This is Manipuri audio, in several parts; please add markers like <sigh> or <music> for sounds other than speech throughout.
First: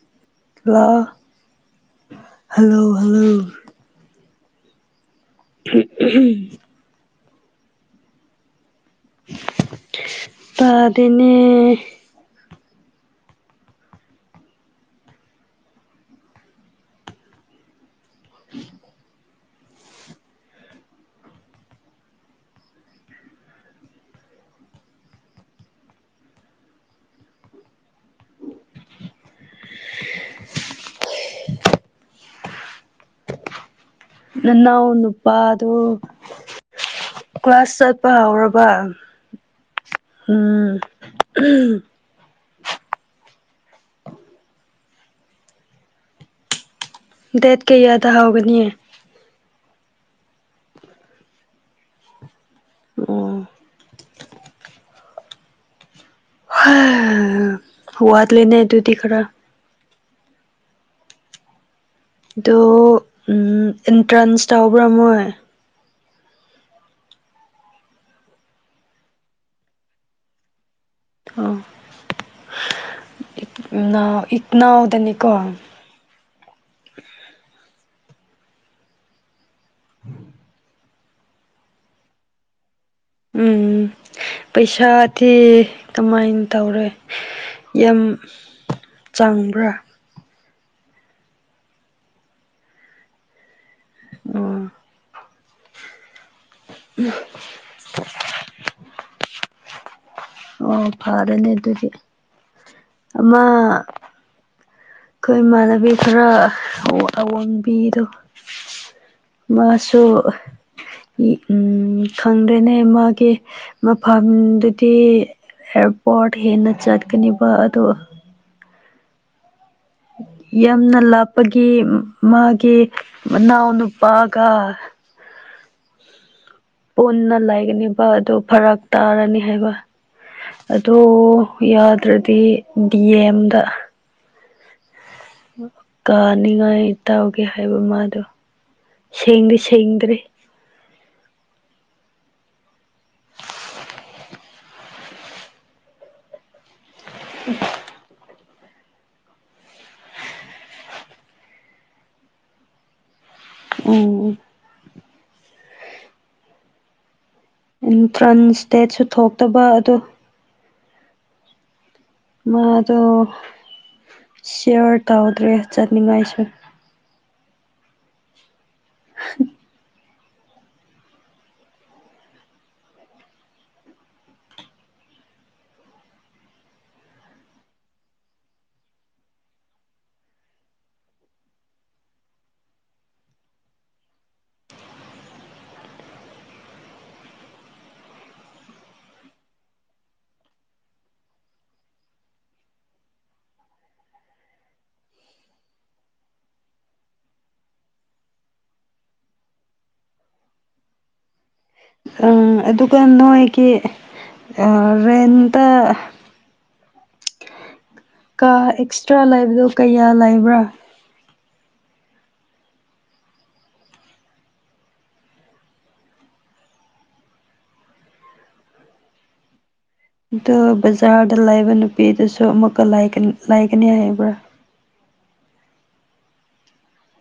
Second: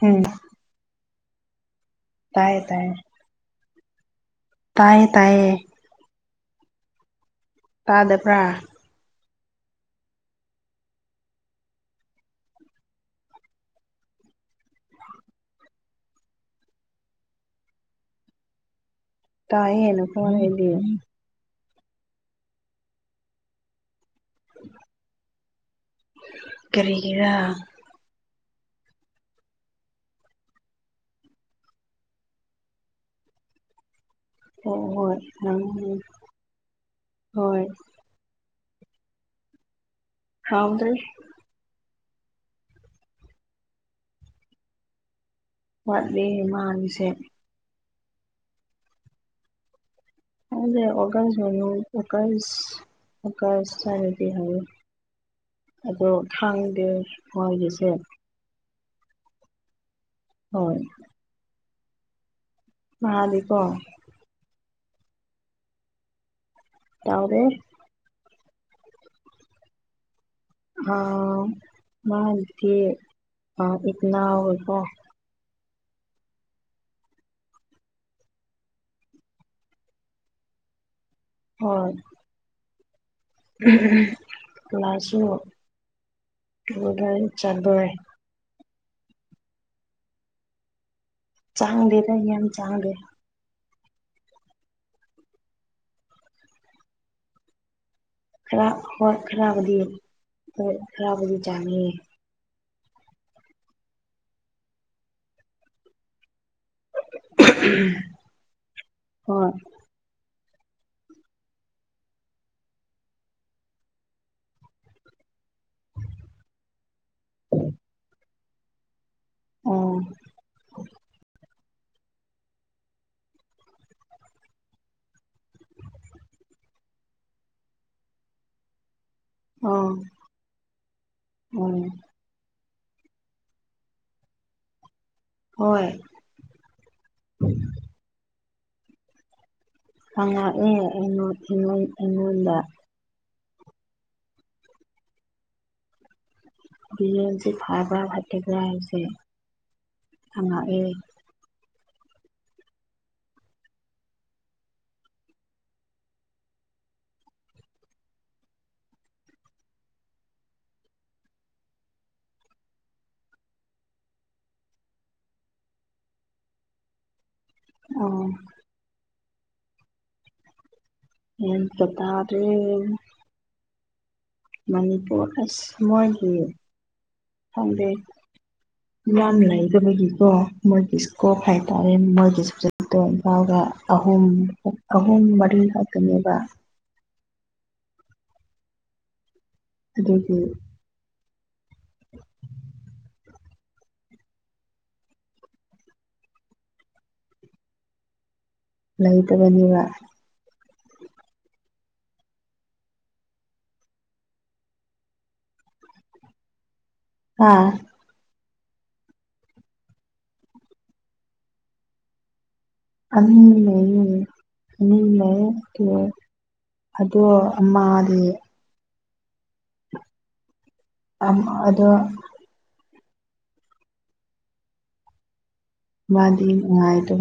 ꯍꯝ ꯍꯂ ꯍꯜꯂꯣ ꯇꯥꯏꯌꯦ ꯍꯜꯂꯣ ꯇꯥꯏꯌꯦ ꯇꯥꯏꯌꯦ <unintelligible> ꯇꯥꯗꯕ꯭ꯔꯥ ꯇꯥꯗꯦꯅꯦ <unintelligible> ꯀꯥꯏꯦꯅ ꯐꯅꯗꯤ ꯀꯔꯤꯒꯔ <unintelligible> ꯅꯅꯥ ꯍꯣꯏ ꯍꯣꯏ ꯑꯣꯅꯄꯥ ꯎꯝ ꯑꯗꯨꯣ ꯀ꯭ꯂ ꯍꯣꯏ ꯀ꯭ꯂꯥꯁꯥꯁ ꯄ ꯍꯧꯔꯕ ꯎꯝ ꯍꯥꯎꯗ꯭ꯔꯤ ꯋꯥꯠꯂꯤ ꯃꯥꯁꯦ ꯗꯦꯠ ꯀꯌꯥꯗ ꯍꯥꯎꯒꯅꯤꯌꯦ ꯑꯗꯦ ꯑꯣꯥꯏ ꯑꯣꯀꯁ ꯑꯣ ꯑꯣꯀꯥꯏꯁ ꯇꯔꯈ ꯍꯥꯏ ꯑꯗꯨ ꯍ ꯋꯥꯗ ꯂꯩꯅ ꯑꯗꯨꯗꯤ ꯈꯔ ꯍꯣꯏ ꯑꯣ ꯃꯥꯗꯤꯀꯣ ꯑꯦꯟꯇ꯭ꯔꯥꯟꯁ ꯇꯧꯕ꯭ꯔꯥ ꯃꯣꯏ ꯌꯥꯎꯗꯦ ꯑ ꯑꯣ ꯃꯥꯗꯤ ꯏꯅ ꯑꯣꯏꯕꯣ ꯑꯅꯤꯀꯣ ꯎꯝ ꯍꯝ ꯎꯝ ꯎꯝ ꯄꯩꯁꯥꯗꯤ ꯀꯃꯥꯏꯅ ꯇꯧꯔꯦ ꯔꯤꯒꯨꯂꯔ ꯆꯠꯂꯦ ꯌꯥꯝ ꯆꯪꯕ꯭ꯔꯥ ꯆꯥꯡꯗꯦꯔ ꯌꯥꯝ ꯆꯥꯡꯂꯦ ꯎ ꯎꯝ ꯈꯔ ꯍꯣꯏ ꯈꯔꯕꯗꯤ ꯑꯣ ꯐꯔꯅꯦ ꯑꯗꯨꯗꯤ ꯑꯃ ꯑꯩ ꯃꯥꯟꯅꯕꯤ ꯊꯔꯥ ꯑꯋꯡꯕꯤꯗꯣ ꯍꯣꯏ ꯃꯥꯁꯨ ꯎꯝ ꯈꯪꯗ꯭ꯔꯦꯅꯦ ꯃꯥꯒꯤ ꯃꯐꯝꯗꯨꯗꯤ ꯑꯦꯌꯥꯔꯄꯣꯔꯠ ꯍꯦꯟꯅ ꯆꯠꯀꯅꯤꯕ ꯑꯗꯣ ꯎꯝ ꯌꯥꯝꯅ ꯂꯥꯞꯄꯒꯤ ꯃꯥꯒꯤ ꯃꯅꯥꯎꯅ ꯅꯨꯄꯥꯒ ꯄꯨꯟꯅ ꯂꯩꯒꯅꯤꯕ ꯑꯗꯨ ꯐꯔꯛ ꯇꯥꯔꯅꯤ ꯍꯥꯏꯕ ꯑꯣ ꯑ ꯎꯝ ꯌꯥꯗ꯭ꯔꯗꯤ ꯗꯤ ꯑꯦꯝꯗ ꯍꯣꯏ ꯀꯥꯅꯤꯡꯉꯥꯏ ꯇꯥꯎꯒꯦ ꯍꯥꯏꯕ ꯃꯥꯗꯣ ꯁꯦꯡꯗꯤ ꯁꯦꯡꯗꯤ ꯐꯪꯉꯛꯑꯦ ꯑꯩꯉꯣꯟ ꯑꯩꯉꯣꯟꯗ ꯍꯧꯖꯤꯛ ꯐꯕ꯭ꯔꯥ ꯐꯠꯇꯕ꯭ꯔꯥ ꯍꯥꯏꯁꯦ ꯍꯪꯉꯛꯑꯦ ꯎꯝ ꯎ ꯑꯦꯟꯇ꯭ꯔꯥꯟꯁ ꯗꯦꯠꯁꯨ ꯊꯣꯛꯇꯕ ꯑꯗꯣ ꯃꯥ ꯑꯗꯨꯣ ꯁꯔ ꯇ ꯍꯗ꯭ꯔꯔꯤ ꯆꯠꯅꯤꯡꯥꯏꯁꯃ ꯑꯣ ꯌꯦ ꯀꯇꯥꯔꯦ ꯃꯅꯤꯄꯨꯔ ꯑꯁꯤꯃꯣꯏꯒꯤ ꯐꯪꯗꯦ <inaudible> ꯏꯌꯥꯝ ꯂꯩꯕꯒꯤꯀꯣ ꯃꯣꯏꯒꯤ ꯏꯁꯀꯣꯞ ꯍꯥꯏꯇꯥꯔꯦ ꯃꯣꯏꯒꯤ ꯁꯕꯖꯦꯛꯇꯣ ꯏꯝꯐꯥꯎꯜꯒꯗ ꯑꯍꯨꯝ ꯑꯍꯨꯝ ꯃꯔꯤ ꯉꯥꯛꯇꯅꯦꯕ ꯑꯗꯒꯤ ꯂꯩ ꯂꯩꯇꯕꯅꯤꯕ ꯑꯗꯨꯒ ꯅꯣꯏꯒꯤ ꯔꯦꯟꯇ ꯍꯥꯥ ꯀꯥ ꯑꯦꯛꯁꯇ꯭ꯔꯥ ꯂꯩꯕꯗꯣ ꯀꯌꯥ ꯂꯩꯕ꯭ꯔꯥ ꯑꯅꯤ ꯂꯩ ꯑꯅꯤ ꯂꯩ ꯀ ꯑꯗꯣ ꯃꯥꯗꯤ ꯑ ꯕꯖꯥꯔꯗ ꯂꯩꯕ ꯑꯗꯣ ꯅꯨꯄꯤꯗꯨꯁꯨ ꯑꯃꯨꯛꯀ ꯂꯥꯏꯒꯅꯤ ꯍꯥꯏꯕ꯭ꯔꯥ ꯗꯤ ꯑꯇ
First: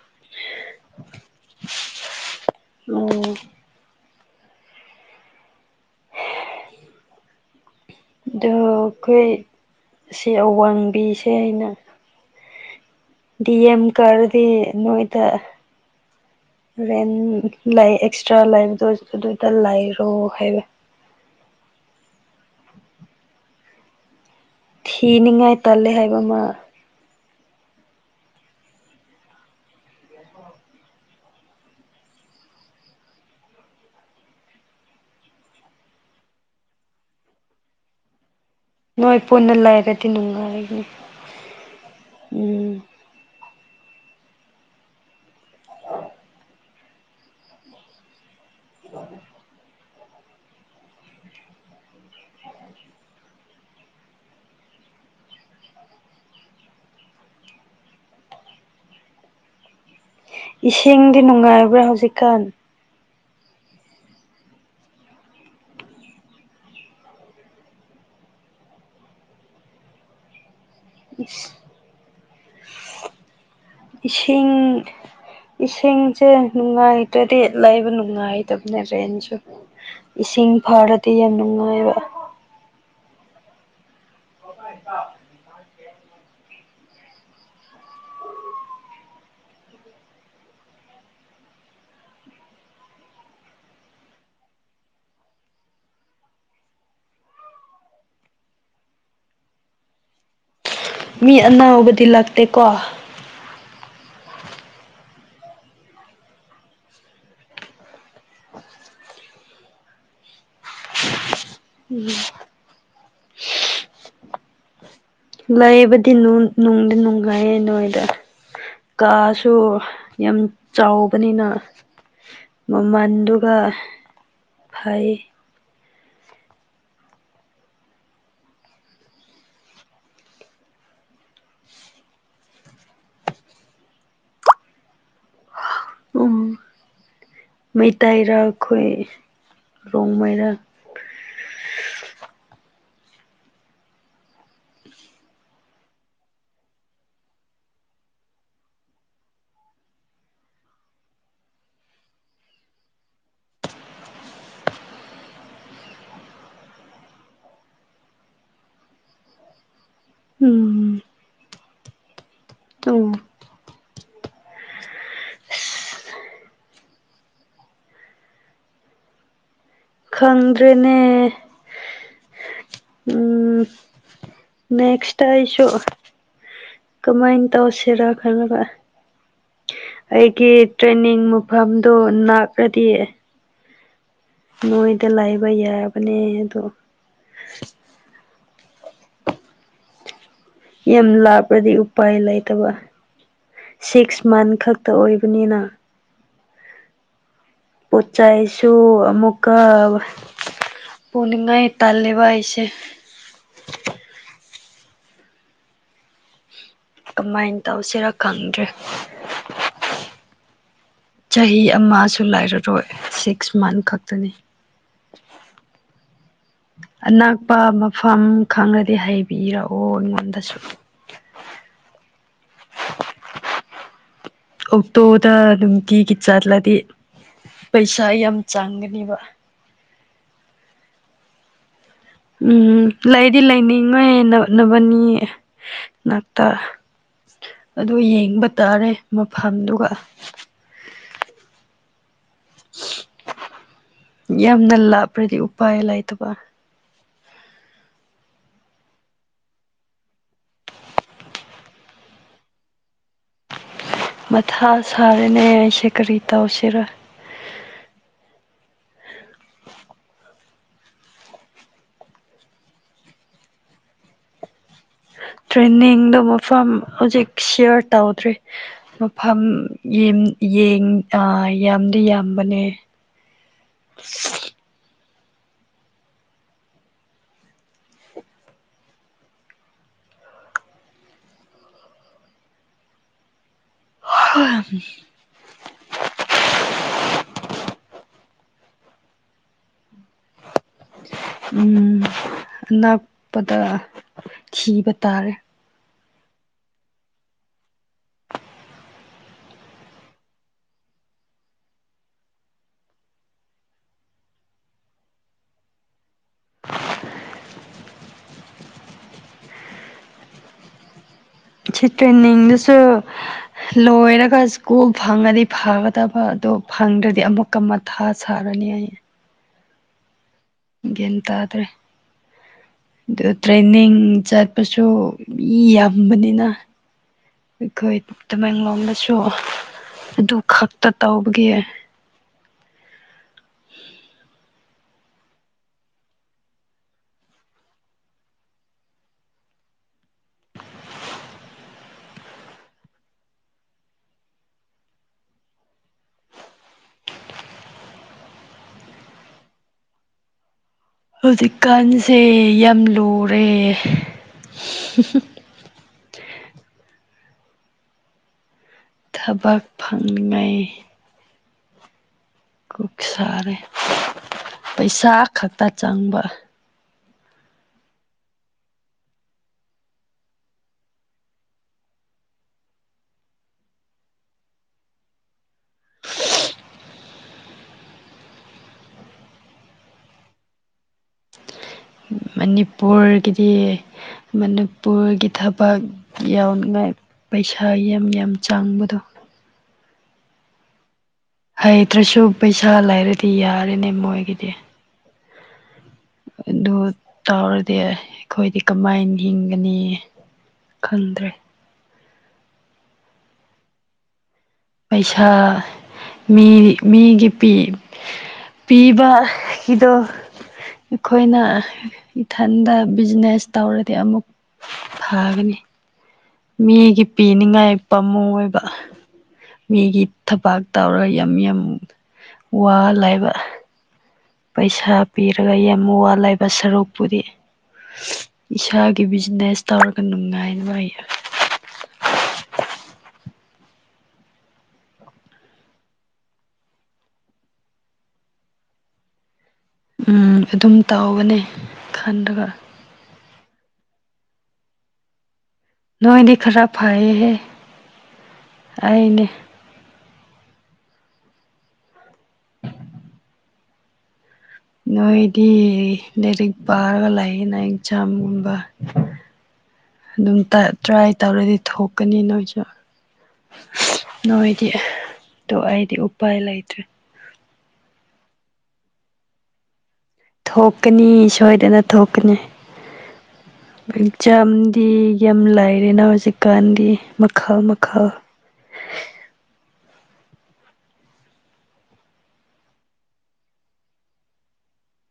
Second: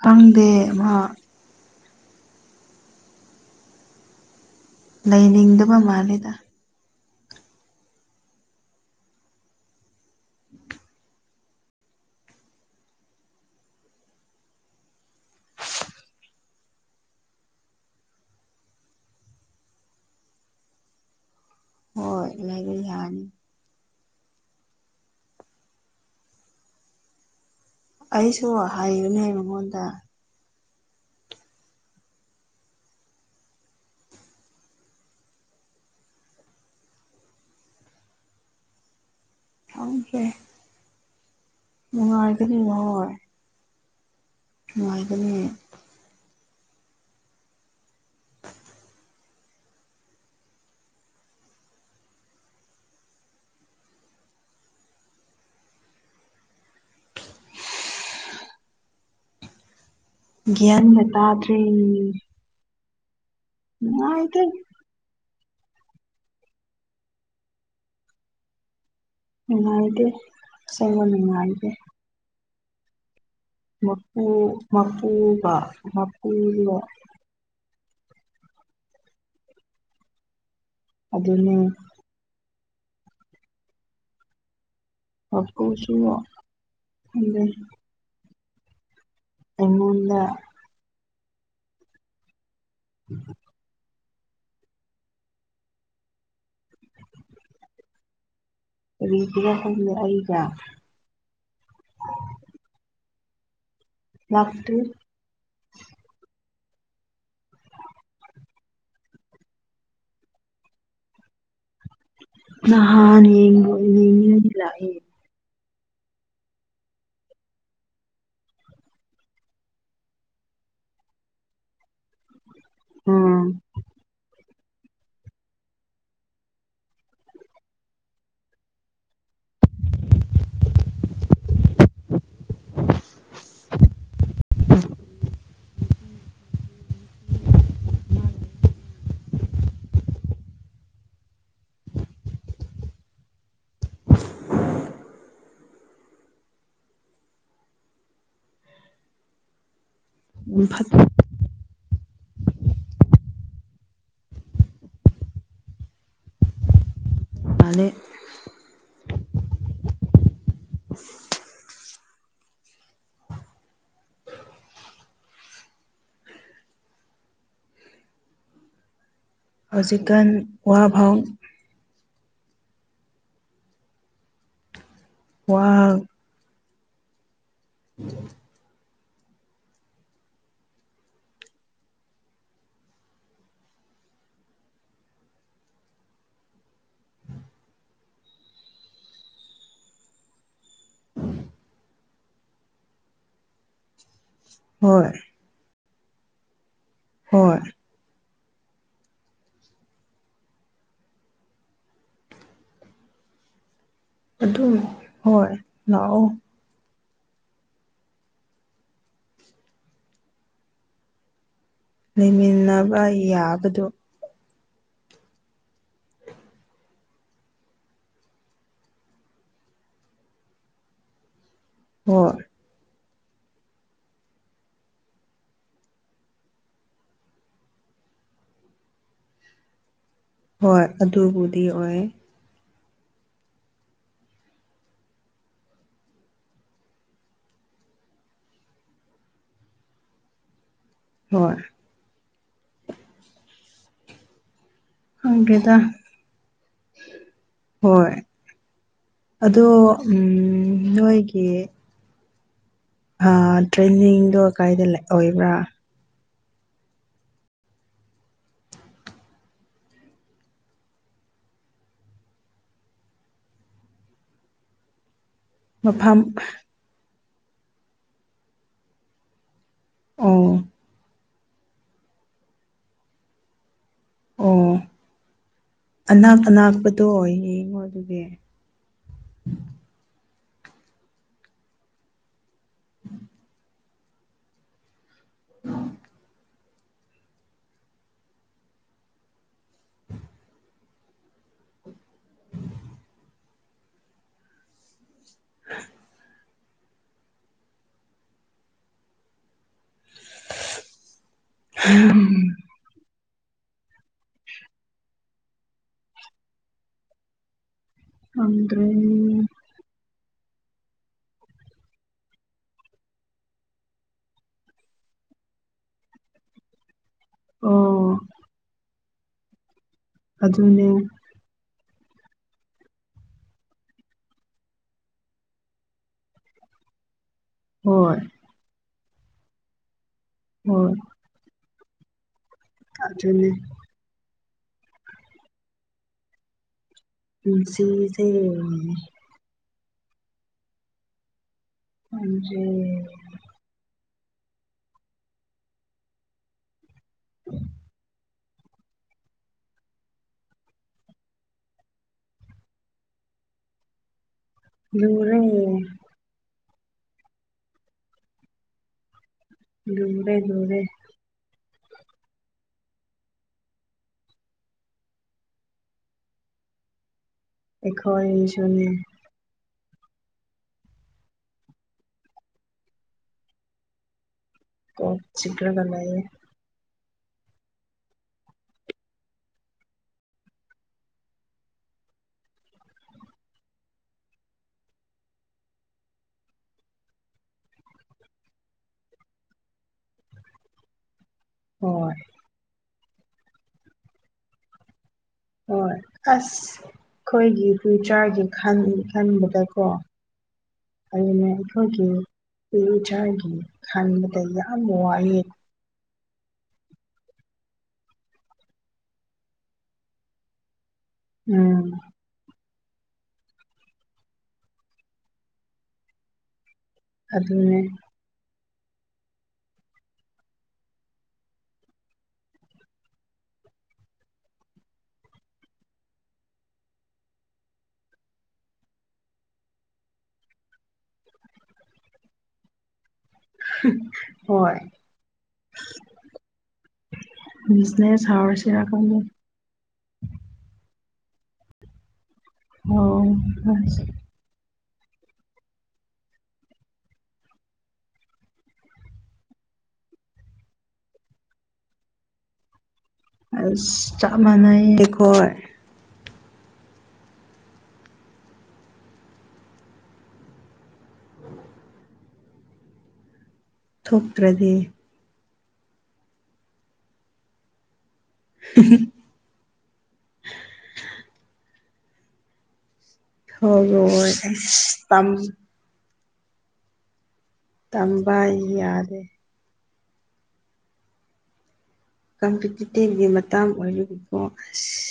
ꯈꯪꯗꯦ ꯃꯥ ꯎꯝ ꯂꯩꯅꯤꯡꯗꯕ ꯃꯥꯜꯂꯤꯦꯗ ꯑꯗꯣ ꯑꯩꯈꯣꯏ ꯁꯤ ꯑꯋꯥꯡꯕꯤꯁꯦ ꯑꯩꯅ ꯗꯤ ꯑꯦꯝ ꯀꯔꯗꯤ ꯅꯣꯏꯗ ꯦꯟ ꯂꯥꯛꯑ ꯑꯦꯛꯁꯇ꯭ꯔꯥ ꯂꯩꯕꯗꯣ ꯑꯗꯨꯗ ꯂꯩꯔꯣ ꯍꯥꯏꯕ ꯍꯣꯏ ꯂꯕ ꯌꯥꯅꯤ ꯊꯤꯅꯤꯡꯉꯥꯏ ꯇꯜꯂꯦ ꯍꯥꯏꯕ ꯑꯃ ꯑꯩꯁꯨ ꯍꯥꯏꯌꯨꯅꯦ ꯃꯉꯣꯟꯗ ꯅꯣꯏ ꯄꯨꯟꯅ ꯂꯩꯔꯗꯤ ꯅꯨꯡꯉꯥꯏꯅꯤ ꯅꯨꯡꯉꯥꯏꯒꯅꯤꯣꯏ ꯅꯨꯡꯉꯥꯏꯒꯅꯤ ꯎ ꯒ꯭ꯌꯥꯟꯒ ꯏꯁꯤꯡꯗꯤ ꯇꯥꯗ꯭ꯔꯦ ꯅꯨꯡꯉꯥꯏꯕ꯭ꯔꯥ ꯍꯧꯖꯤꯛꯀꯥꯟ ꯎ ꯀ ꯅꯨꯡꯉꯥꯏꯗꯦ ꯁꯕ ꯅꯨꯡꯉꯥꯏꯗꯦ ꯃꯄꯨ ꯏꯁꯤꯡ ꯃꯄꯨꯒ ꯏꯁꯤꯡꯁꯦ ꯃꯄꯨꯗꯣ ꯅꯨꯡꯉꯥꯏ ꯑꯗꯨꯗꯤ ꯂꯩꯕ ꯅꯨꯡꯉꯥꯏꯇꯕꯅꯦ ꯔꯦꯟꯁꯨ ꯏꯁꯤꯡ ꯐꯔꯗꯤ ꯌꯥꯝ ꯑꯗꯨꯅꯦ ꯅꯨꯡꯉꯥꯏꯕ ꯍꯕ ꯍꯥ ꯀꯁꯨ ꯎ ꯑꯩꯉꯣꯟꯗ ꯎꯝ ꯀꯔꯤꯁꯤꯒ ꯍꯪꯦ ꯑꯩꯒ ꯃꯤ ꯑꯅꯥꯕꯗꯤ ꯂꯥꯛꯇꯦꯀꯣ <unintelligible> ꯎꯝ ꯅꯍꯥꯟ ꯏꯂ ꯂꯩꯕꯗꯤ ꯅꯨꯡꯗꯤ ꯅꯨꯡꯉꯥꯏꯌꯦ ꯅꯣꯏꯗ ꯀꯥꯁꯨ ꯌꯥꯝ ꯆꯥꯎꯕꯅꯤꯅ ꯎꯝ ꯃꯃꯜꯗꯨꯒ ꯐꯩ ꯎꯝ ꯃꯩꯇꯩꯔ ꯑꯩꯈꯣꯏ ꯔꯣꯡꯃꯩꯔ ꯎꯝ ꯐꯠꯇ ꯐꯅꯤ ꯎꯝ ꯎꯝ ꯍꯧꯖꯤꯛꯀꯥꯟ ꯋꯥꯐꯥꯎ ꯈꯪꯗ꯭ꯔꯦꯅꯦ ꯎꯝ ꯅꯦꯛꯁꯇ ꯋꯥ ꯑꯩꯁꯨ ꯀꯃꯥꯏꯅ ꯇꯧꯁꯤꯔꯥ ꯈꯜꯕ ꯑꯩꯒꯤ ꯇ꯭ꯔꯦꯟꯅꯤꯡ ꯃꯨꯐꯝꯗꯨ ꯅꯛꯂꯗꯤ ꯅꯣꯏꯗ ꯂꯥꯏꯕ ꯌꯥꯕꯅꯦ ꯑꯗꯣ ꯌꯥꯝ ꯂꯥꯞꯄ꯭ꯔꯗꯤ ꯎꯄꯥꯏ ꯂꯩꯇꯕ ꯁꯤꯛꯁ ꯃꯟ ꯈꯛꯇ ꯍꯣꯏ ꯑꯣꯏꯕꯅꯤꯅ ꯍꯣꯏ ꯄꯣꯠ ꯆꯩꯁꯨ ꯑꯃꯨꯛꯀ ꯄꯨꯅꯤꯡꯉ ꯏ ꯇꯜꯦꯕꯁꯦ ꯑꯗꯨ ꯍꯣꯏ ꯂ ꯑꯣ ꯀꯃꯥꯏꯅ ꯇꯧꯁꯤꯔ ꯈꯪꯗ꯭ꯔꯦ ꯆꯍꯤ ꯑꯃꯁꯨ ꯂꯩꯥꯏꯔꯔꯣꯏ ꯂꯩꯃꯤꯟꯅꯕ ꯁꯤꯛꯁ ꯃꯟ ꯌꯥꯕꯗꯣ ꯈꯛꯇꯅꯤ ꯑꯅꯥꯛꯄ ꯃꯐꯝ ꯈꯪꯔꯗꯤ ꯍꯩꯕꯤꯔꯛꯑꯣ ꯑꯩꯉꯣꯟꯗꯁꯨ ꯍ ꯑꯣꯛꯇꯣꯗ ꯅꯨꯡꯇꯤꯒꯤ ꯆꯠꯂꯗꯤ ꯄꯩꯁꯥ ꯌꯥꯝ ꯆꯥꯡꯒꯅꯦꯕ ꯍꯣꯏ ꯑꯗꯨꯕꯨꯗꯤ ꯑꯣꯏ ꯎꯝ ꯂꯩꯗꯤ ꯂꯩꯅꯤꯡꯉꯣꯏꯟꯅꯣꯠꯅꯕꯅꯤ ꯅꯥꯛꯇ ꯑꯗꯨ ꯌꯦꯡꯕ ꯇꯥꯔꯦ ꯃꯐꯝꯗꯨꯒ ꯍꯣꯏ ꯌꯥꯍꯗꯜ ꯂꯥ ꯍꯧꯒꯦꯗ ꯍꯣꯏ ꯑꯗꯣ ꯅꯣꯏꯒꯤ ꯇ꯭ꯔꯦꯟꯅꯤꯡꯗꯣ ꯀꯗꯥꯥꯏꯗꯑꯣꯕ꯭ꯔꯥ ꯆ ꯀꯔꯤꯇ ꯁꯤꯔ ꯇ꯭ꯔꯦꯟꯅꯤꯡꯗꯣ ꯃꯐꯝ ꯍꯧꯖꯤꯛ ꯁꯤꯌꯥꯔ ꯇꯧꯗ꯭ꯔꯤ ꯃꯐꯝ ꯑꯣ ꯑ ꯌꯥꯝꯗꯤ ꯌꯥꯝꯕꯅꯦ ꯎꯝ ꯑꯅꯥꯛ ꯑꯅꯥꯛꯄꯗꯣ ꯌꯦꯡꯉꯣ ꯑꯗꯨꯒꯤ ꯍ ꯎꯝ ꯎꯝ ꯑꯅꯛꯄꯗ ꯤꯕ ꯇꯥꯔꯦ <inaudible> ꯎꯝ ꯑꯗ꯭ꯔꯦ ꯁꯤ ꯇ꯭ꯔꯦꯟꯅꯤꯡꯗꯁꯨ ꯂꯣꯏꯔꯒ ꯁ꯭ꯀꯨꯜ ꯐꯪꯉꯗꯤ ꯐꯒꯗꯕ ꯑꯗꯣ ꯐꯪꯗ꯭ꯔꯗꯤ ꯑꯃꯨꯛ ꯀ ꯃꯊꯥ ꯑꯣ ꯁꯥꯔꯅꯤ ꯑꯩ ꯑꯗꯨꯅꯦ ꯒ꯭ꯌꯥꯟ ꯇꯥꯗ꯭ꯔꯦ ꯑꯗꯨ ꯇ꯭ꯔꯦꯟꯅꯤꯡ ꯆꯠꯄꯁꯨ ꯃꯤ ꯌꯥꯝꯕꯅꯤꯅ <inaudible> ꯑꯩꯈꯣꯏ ꯍꯣꯏ ꯇꯃꯦꯡꯂꯣꯝꯗꯁꯨ ꯑꯗꯨ ꯈꯛꯇ ꯍꯣꯏ ꯇꯧꯕꯒꯤ ꯑꯆꯅꯤ ꯁꯤꯁ ꯑ ꯎ ꯍꯧꯖꯤꯛꯀꯥꯟꯁꯦ ꯌꯥꯝ ꯂꯨꯔꯦ ꯔꯦ ꯊꯕꯛ ꯂꯨꯔꯦ ꯐꯪꯉꯩ ꯂꯨꯔꯦ ꯀꯣꯛ ꯁꯥꯔꯦ ꯄꯩꯁꯥ ꯈꯛꯇ ꯆꯪꯕ ꯑꯦꯈ ꯏꯁꯅꯤ ꯀ ꯆꯤꯒꯔꯒꯅꯥꯏꯌꯦꯦ ꯃꯅꯤꯄꯨꯔꯒꯤꯗꯤ ꯃꯅꯤꯄꯨꯔꯒꯤ ꯊꯕꯛ ꯌꯥꯎꯅꯤꯡꯉꯥꯏ ꯄꯩꯁꯥ ꯌꯥꯝ ꯌꯥꯝ ꯆꯥꯡꯕꯗꯣ ꯍꯣꯏ ꯍꯩꯇ꯭ꯔꯁꯨ ꯄꯩꯁꯥ ꯂꯩꯔꯗꯤ ꯌꯥꯔꯦꯅꯦ ꯃꯣꯏꯒꯤꯗꯤ ꯍꯣꯏ ꯑꯁ ꯑꯗꯨ ꯑꯩꯈꯣꯏꯒꯤ ꯇꯧꯔꯗꯤ ꯐ꯭ꯌꯨꯆꯔꯒꯤ ꯑꯩꯈꯣꯏꯗꯤ ꯀꯃꯥꯏꯅ ꯍꯤꯡꯒꯅꯤ ꯈꯟꯕꯗꯀꯣ ꯈꯪꯗ꯭ꯔꯦ ꯑꯗꯨꯩꯅ ꯑꯩꯈꯣꯏꯒꯤ ꯏꯆꯥꯒꯤ ꯈꯟꯕꯗ ꯌꯥꯎ ꯄꯩꯁꯥ ꯃꯤ ꯃꯤꯒꯤ ꯄꯤ ꯄꯤꯕꯒꯤꯗꯣ ꯑꯩꯈꯣꯏꯅ ꯎꯝ ꯏꯊꯟꯗ ꯕꯤꯖꯤꯅꯦꯁ ꯇꯧꯔꯗꯤ ꯑꯃꯨꯛ ꯐꯒꯅꯤ ꯃꯤꯒꯤ ꯄꯤꯅꯤꯡꯉꯥꯏ ꯑꯗꯨꯅꯦ ꯄ ꯑꯃꯨ ꯑꯣꯏꯕ ꯃꯤꯒꯤ ꯊꯕꯥꯛ ꯇꯧꯔꯒ ꯌꯥꯝ ꯌꯥꯝ ꯋꯥ ꯂꯥꯏꯕ ꯄꯩꯁꯥ ꯄꯤꯔꯒ ꯌꯥꯝ ꯋꯥ ꯂꯩꯕ ꯁꯔꯨꯛꯄꯨꯗꯤ ꯏꯁꯥꯒꯤ ꯕꯤꯖꯤꯅꯦꯁ ꯇꯧꯔꯒ ꯅꯨꯡꯉꯥꯏ ꯅꯨꯡꯉꯥꯏ ꯍꯣꯏ ꯃꯤꯁꯅꯦ ꯁꯥꯎꯔ ꯆꯔ ꯈꯪꯗꯦ ꯎ ꯑꯗꯨꯝ ꯇꯧꯒꯅꯤ ꯈꯟꯔꯒ ꯑꯣ ꯍ ꯅꯣꯏꯗꯤ ꯈꯔ ꯐꯌꯦꯍꯦ ꯑꯩꯅꯦ ꯑꯁ ꯆꯞ ꯃꯥꯟꯅꯩ ꯑꯩꯈꯣꯏ ꯅꯣꯏꯗꯤ ꯂꯥꯏꯔꯤꯛ ꯄꯥꯔꯒ ꯂꯥꯏꯌꯦꯅ ꯌꯦꯟꯁꯥꯡꯒꯨꯝꯕ ꯑꯗꯨꯝ ꯇ꯭ꯔꯥꯏ ꯇꯧꯔꯗꯤ ꯊꯣꯛꯀꯅꯤ ꯅꯣꯏꯁꯨ ꯅꯣꯏꯗꯤ ꯊꯣꯛꯇ꯭ꯔꯗꯤ ꯑꯩꯗꯤ ꯎꯄꯥꯏꯂꯥꯏꯗ꯭ꯔꯦ ꯍꯨꯝ ꯊꯣꯛꯀꯅꯤ ꯁꯣꯏꯗꯅ ꯊꯣꯛꯀꯅꯤ ꯊꯣꯛꯔꯣꯏ ꯑꯁ ꯆꯝꯗꯤ ꯇꯝ ꯌꯥꯝ ꯂꯥꯏꯔꯦꯅ ꯍꯧꯖꯤꯛꯀꯥꯟꯗꯤ ꯃꯈꯜ ꯃꯈ ꯇꯝꯕ ꯌꯥꯗꯦ ꯀꯝꯄꯤꯇꯤꯇꯤꯚꯒꯤ ꯃꯇꯥꯡ ꯑꯣꯏꯔꯔꯤꯕꯀꯣ ꯑꯁ